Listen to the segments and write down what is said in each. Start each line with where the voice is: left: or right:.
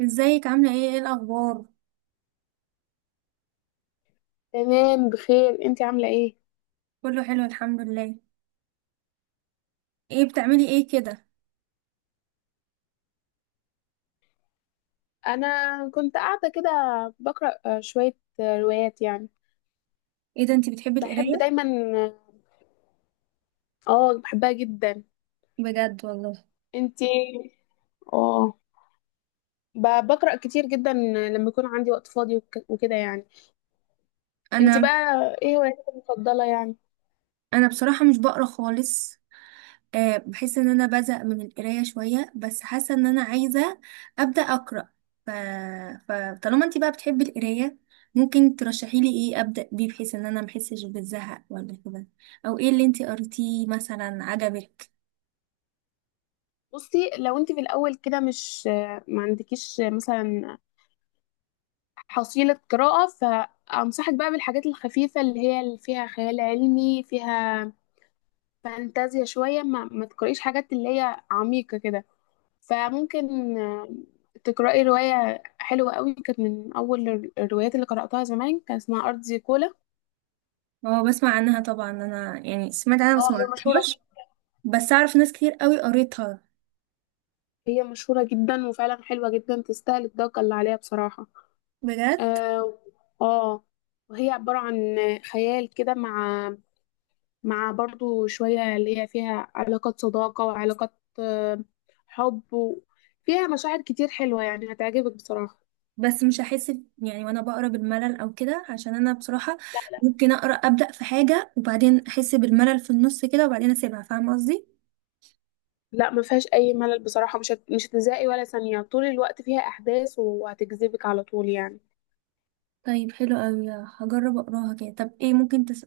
right: ازيك، عاملة ايه؟ ايه الأخبار؟
left: تمام بخير، انتي عاملة ايه؟
right: كله حلو الحمد لله. ايه بتعملي ايه كده؟
left: انا كنت قاعدة كده بقرأ شوية روايات يعني.
right: ايه ده، انتي بتحبي
left: بحب
right: القراية؟
left: دايما. اه. بحبها جدا.
right: بجد والله.
left: انتي اه بقرأ كتير جدا لما يكون عندي وقت فاضي وكده يعني. انتي
right: انا
left: بقى، ايه هواياتك المفضلة يعني؟
right: انا بصراحة مش بقرا خالص. بحس ان انا بزهق من القراية شوية، بس حاسة ان انا عايزة أبدأ أقرأ. ف... فطالما انتي بقى بتحبي القراية، ممكن ترشحي لي ايه أبدأ بيه بحيث ان انا محسش بالزهق ولا كده؟ او ايه اللي انتي قريتيه مثلا عجبك؟
left: بصي، لو انتي في الاول كده مش ما عندكيش مثلا حصيلة قراءة، فأنصحك بقى بالحاجات الخفيفة اللي هي اللي فيها خيال علمي، فيها فانتازيا شوية. ما تقرأيش حاجات اللي هي عميقة كده. فممكن تقرأي رواية حلوة قوي. كانت من أول الروايات اللي قرأتها زمان، كان اسمها أرض زيكولا.
right: اه بسمع عنها طبعا، انا يعني سمعت عنها بس
left: اه،
right: ما
left: هي مشهورة
right: قريتهاش.
left: جدا.
right: بس اعرف ناس كتير قوي قريتها.
left: هي مشهورة جدا، وفعلا حلوة جدا، تستاهل الضجة اللي عليها بصراحة.
right: بجد.
left: اه. آه، وهي عبارة عن خيال كده، مع برضو شوية اللي هي فيها علاقات صداقة وعلاقات حب فيها مشاعر كتير حلوة، يعني هتعجبك بصراحة.
right: بس مش هحس يعني وانا بقرا بالملل او كده، عشان انا بصراحه ممكن اقرا ابدا في حاجه وبعدين احس بالملل في النص كده وبعدين اسيبها، فاهمه قصدي؟
left: لا، ما فيهاش اي ملل بصراحه. مش هتزهقي ولا ثانيه، طول الوقت فيها احداث وهتجذبك على طول يعني.
right: طيب حلو قوي، هجرب اقراها كده. طب ايه ممكن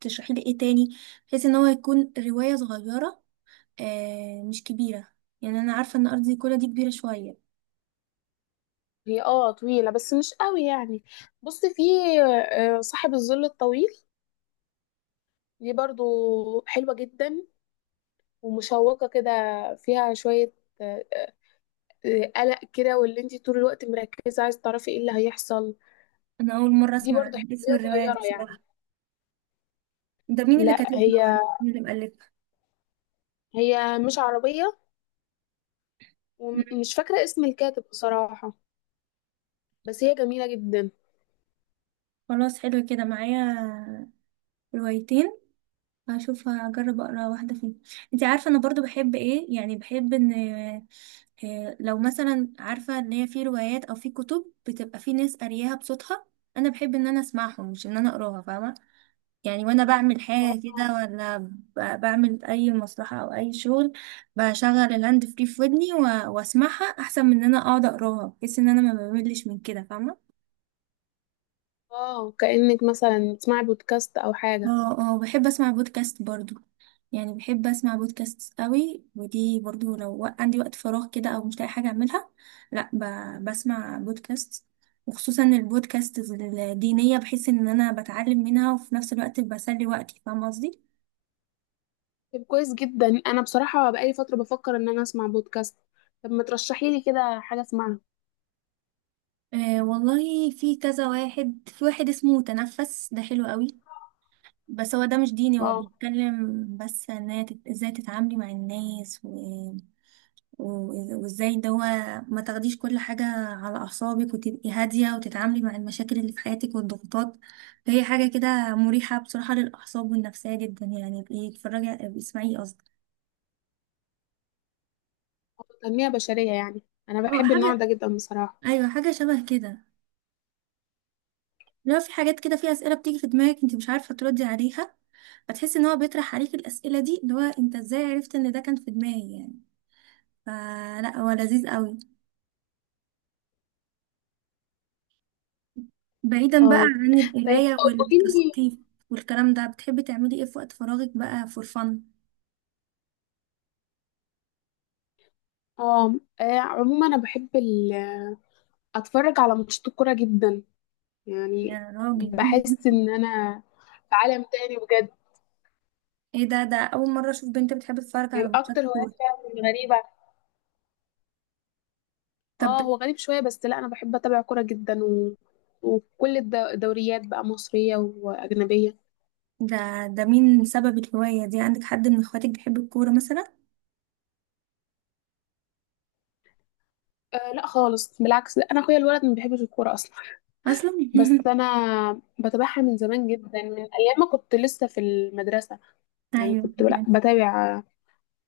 right: تشرحي لي ايه تاني بحيث ان هو يكون روايه صغيره، آه، مش كبيره؟ يعني انا عارفه ان ارض كلها دي كبيره شويه.
left: هي اه طويله بس مش قوي يعني. بصي في صاحب الظل الطويل. دي برضو حلوه جدا ومشوقه كده. فيها شويه آه، آه، قلق كده، واللي انت طول الوقت مركزه عايز تعرفي ايه اللي هيحصل.
right: انا اول مره
left: دي
right: اسمع
left: برضو
right: عن اسم
left: حلوه
right: الروايه دي
left: صغيره يعني.
right: بصراحه. ده مين اللي
left: لا،
right: كاتبها
left: هي
right: ولا مين اللي مؤلفها؟
left: هي مش عربيه،
right: مم.
left: ومش فاكره اسم الكاتب بصراحه. بس هي جميله جدا.
right: خلاص، حلو كده معايا روايتين، هشوف هجرب اقرا واحده فيهم. انت عارفه انا برضو بحب ايه؟ يعني بحب ان، لو مثلا عارفه ان هي في روايات او في كتب بتبقى في ناس قارياها بصوتها، انا بحب ان انا اسمعهم مش ان انا اقراها، فاهمه؟ يعني وانا بعمل حاجه كده، ولا بعمل اي مصلحه او اي شغل، بشغل الهاند فري في ودني واسمعها احسن من ان انا اقعد اقراها، بحيث ان انا ما بملش من كده، فاهمه؟
left: اه، كأنك مثلا بتسمعي بودكاست او حاجه.
right: اه اه، بحب اسمع بودكاست برضو. يعني بحب اسمع بودكاست قوي، ودي برضو لو عندي وقت فراغ كده او مش لاقي حاجه اعملها، لا ب... بسمع بودكاست. وخصوصا البودكاست الدينيه، بحس ان انا بتعلم منها وفي نفس الوقت بسلي وقتي، فاهمه قصدي؟
left: طب كويس جدا، انا بصراحه بقالي فتره بفكر ان انا اسمع بودكاست. طب ما ترشحي لي كده حاجه اسمعها.
right: والله في كذا واحد، في واحد اسمه تنفس، ده حلو قوي. بس هو ده مش ديني، هو
left: اه.
right: بيتكلم بس ان هي ازاي تتعاملي مع الناس، وازاي ان هو ما تاخديش كل حاجة على أعصابك، وتبقي هادية وتتعاملي مع المشاكل اللي في حياتك والضغوطات. فهي حاجة كده مريحة بصراحة للأعصاب والنفسية جدا، يعني ابقي اتفرجي، ابقي اسمعيه قصدي.
left: تنميه بشريه يعني. انا
right: اه
left: بحب النوع ده
right: حاجة،
left: جدا بصراحه.
right: أيوة حاجة شبه كده. لو في حاجات كده، في أسئلة بتيجي في دماغك انت مش عارفة تردي عليها، فتحسي ان هو بيطرح عليك الأسئلة دي، اللي هو انت ازاي عرفت ان ده كان في دماغي يعني؟ فلا، هو لذيذ قوي. بعيدا بقى
left: اه،
right: عن
left: طيب
right: القراية
left: قولي لي.
right: والتثقيف والكلام ده، بتحبي تعملي ايه في وقت فراغك بقى فور فن؟
left: اه. عموما انا بحب اتفرج على ماتشات الكوره جدا يعني.
right: يا راجل!
left: بحس ان انا في عالم تاني بجد.
right: ايه ده؟ اول مرة اشوف بنت بتحب تتفرج على
left: طيب
right: ماتشات
left: اكتر هوايات
right: كورة.
left: فعلا غريبه.
right: طب
left: اه، هو غريب شوية، بس لا انا بحب اتابع كورة جدا وكل الدوريات بقى، مصرية واجنبية.
right: ده ده مين سبب الهواية دي عندك؟ حد من اخواتك بيحب الكورة مثلا؟
left: آه، لا خالص، بالعكس. لا انا اخويا الولد ما بيحبش الكورة اصلا.
right: اصلا.
left: بس انا بتابعها من زمان جدا، من ايام ما كنت لسه في المدرسة. يعني
right: ايوه
left: كنت لا
right: فهمت.
left: بتابع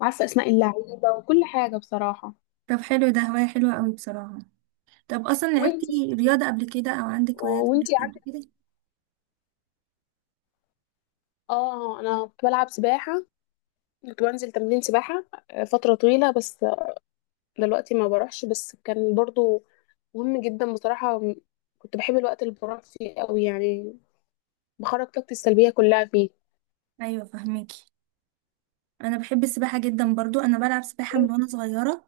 left: عارفة اسماء اللعيبة وكل حاجة بصراحة.
right: طب حلو، ده هواية حلوة قوي بصراحة. طب اصلا لعبتي
left: وانتي.
right: رياضة قبل كده، او عندك هوايات في
left: وانتي
right: الرياضة قبل
left: عارفة؟
right: كده؟
left: اه، انا كنت بلعب سباحة. كنت بنزل تمرين سباحة فترة طويلة. بس دلوقتي ما بروحش. بس كان برضو مهم جدا بصراحة. كنت بحب الوقت اللي بروح فيه قوي يعني، بخرج طاقتي السلبية كلها فيه.
right: ايوه فهماكي. انا بحب السباحة جدا برضو، انا بلعب سباحة من وانا صغيرة.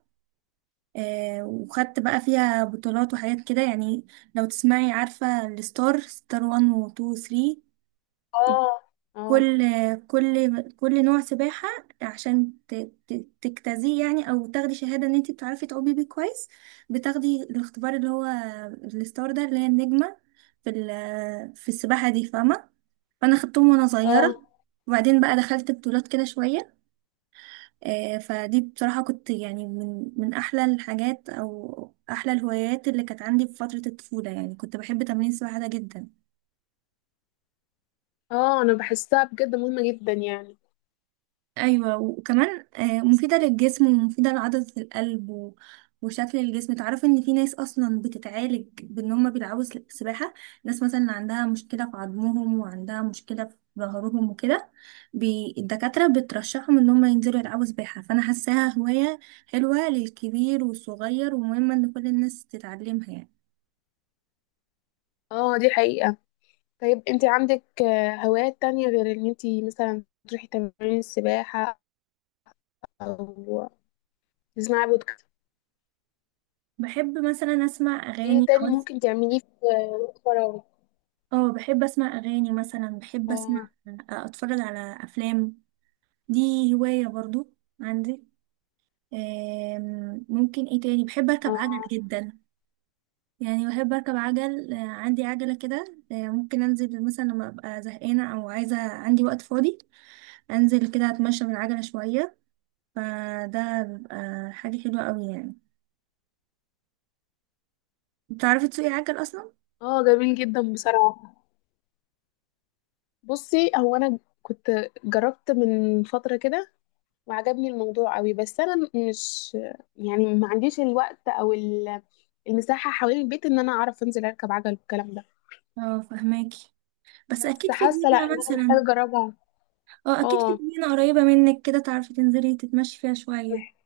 right: وخدت بقى فيها بطولات وحاجات كده يعني. لو تسمعي، عارفة الستار، ستار 1 و 2 و 3،
left: اه. اه.
right: كل كل نوع سباحة عشان تجتازيه يعني، او تاخدي شهادة ان انت بتعرفي تعومي بيه كويس. بتاخدي الاختبار اللي هو الستار ده، اللي هي النجمة في في السباحة دي، فاهمة؟ فانا خدتهم وانا صغيرة،
left: اه.
right: وبعدين بقى دخلت بطولات كده شوية. فدي بصراحة كنت يعني من أحلى الحاجات أو أحلى الهوايات اللي كانت عندي في فترة الطفولة، يعني كنت بحب تمرين السباحة ده جدا.
left: اه، انا بحسها بجد مهمة جدا يعني.
right: ايوه وكمان مفيده للجسم ومفيده لعضله القلب وشكل الجسم. تعرف ان في ناس اصلا بتتعالج بان هم بيلعبوا سباحه، ناس مثلا عندها مشكله في عظمهم وعندها مشكله في ظهرهم وكده، الدكاتره بترشحهم ان هم ينزلوا يلعبوا سباحه. فانا حاساها هوايه حلوه للكبير والصغير، ومهمه ان كل الناس تتعلمها يعني.
left: اه، دي حقيقة. طيب انت عندك هوايات تانية غير ان انت مثلا تروحي تمارين السباحة او تسمعي بودكاست؟
right: بحب مثلا اسمع
left: ايه
right: اغاني او،
left: تاني ممكن تعمليه في وقت فراغك؟
right: اه بحب اسمع اغاني مثلا، بحب اسمع
left: اه.
right: آه، اتفرج على افلام، دي هواية برضو عندي. ممكن ايه تاني، بحب اركب
left: اه.
right: عجل جدا. يعني بحب اركب عجل، عندي عجلة كده. ممكن انزل مثلا لما ابقى زهقانة او عايزة، عندي وقت فاضي، انزل كده اتمشى بالعجلة شوية. فده بيبقى حاجة حلوة قوي يعني. بتعرفي تسوقي عجل اصلا؟
left: اه، جميل جدا بصراحة. بصي، هو انا كنت جربت من فتره كده وعجبني الموضوع قوي، بس انا مش يعني ما عنديش الوقت او المساحه حوالين البيت ان انا اعرف انزل اركب عجل والكلام ده.
right: اه فهماكي. بس
left: بس
right: اكيد في
left: حاسه لا،
right: جنينة
left: ان انا محتاجه
right: مثلا،
left: اجربها.
right: اه اكيد في
left: اه.
right: جنينة قريبة منك كده، تعرفي تنزلي تتمشي فيها
left: مح-
right: شوية.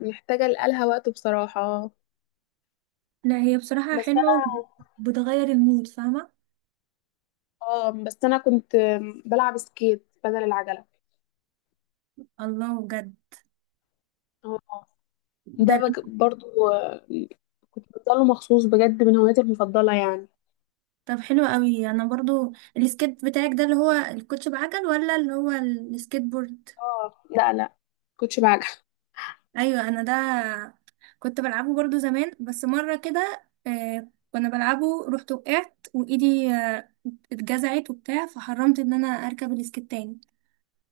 left: محتاجه لقالها وقت بصراحه.
right: لا هي بصراحة
left: بس
right: حلوة
left: انا.
right: وبتغير المود، فاهمة؟
left: اه، بس انا كنت بلعب سكيت بدل العجله.
right: الله، بجد؟
left: اه.
right: ده
left: ده برضو كنت بفضله مخصوص بجد، من هواياتي المفضله يعني.
right: طب حلو قوي، انا برضو السكيت بتاعك ده اللي هو الكوتش بعجل، ولا اللي هو السكيت بورد؟
left: اه، لا لا كنتش بعجل.
right: ايوه انا ده كنت بلعبه برضو زمان، بس مره كده، كنا بلعبه رحت وقعت وايدي اتجزعت وبتاع، فحرمت ان انا اركب السكيت تاني،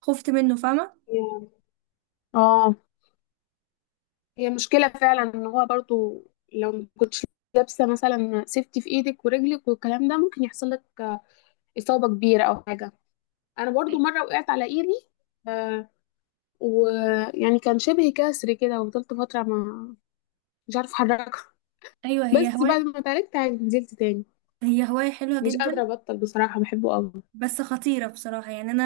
right: خفت منه فاهمه؟
left: اه، هي مشكلة فعلا، ان هو برضو لو ما كنتش لابسة مثلا سيفتي في ايدك ورجلك والكلام ده، ممكن يحصل لك إصابة كبيرة او حاجة. انا برضو
right: أي-
left: مرة وقعت على ايدي. آه ويعني كان شبه كسر كده، وفضلت فترة ما مش عارفة احركها.
right: ايوه، هي
left: بس بعد
right: هوايه،
left: ما اتعالجت عادي نزلت تاني.
right: هي هوايه حلوه
left: مش قادرة
right: جدا،
left: ابطل بصراحة، بحبه قوي.
right: بس خطيرة بصراحة يعني. أنا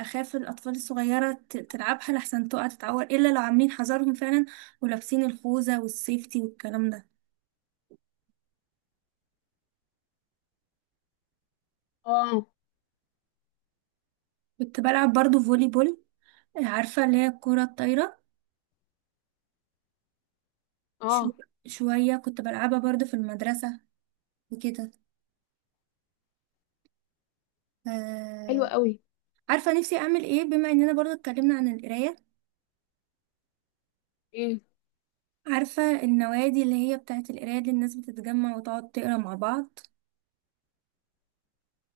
right: أخاف الأطفال الصغيرة تلعبها، لحسن تقع تتعور، إلا لو عاملين حذرهم فعلا ولابسين الخوذة والسيفتي والكلام ده.
left: اه.
right: كنت بلعب برضو فولي بول، عارفة اللي هي الكرة الطايرة؟ شو
left: اه،
right: شوية كنت بلعبها برضو في المدرسة وكده.
left: حلو
right: آه...
left: قوي.
right: عارفة نفسي أعمل إيه بما إننا برضو اتكلمنا عن القراية؟
left: ايه.
right: عارفة النوادي اللي هي بتاعت القراية، اللي الناس بتتجمع وتقعد تقرا مع بعض؟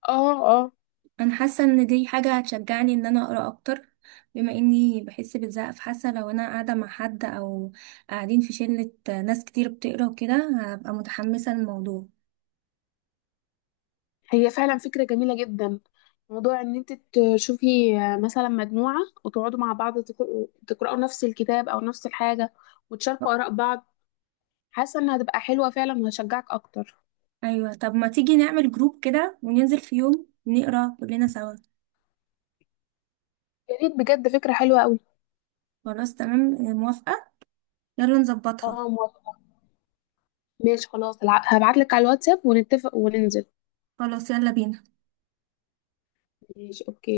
left: اه. اه،
right: انا حاسه ان دي حاجه هتشجعني ان انا اقرا اكتر، بما اني بحس بالزهق. فحاسه لو انا قاعده مع حد، او قاعدين في شله ناس كتير بتقرا وكده، هبقى متحمسه للموضوع.
left: هي فعلا فكرة جميلة جدا. موضوع ان انت تشوفي مثلا مجموعة، وتقعدوا مع بعض تقرأوا نفس الكتاب او نفس الحاجة، وتشاركوا آراء بعض. حاسة انها هتبقى حلوة فعلا، وهشجعك اكتر.
right: ايوه طب ما تيجي نعمل جروب كده وننزل في يوم نقرا كلنا سوا.
left: يا ريت بجد، فكرة حلوة قوي.
right: خلاص تمام، موافقه، يلا نظبطها.
left: اه، موافقة. ماشي خلاص، هبعت لك على الواتساب ونتفق وننزل.
right: خلاص يلا بينا.
left: ماشي اوكي.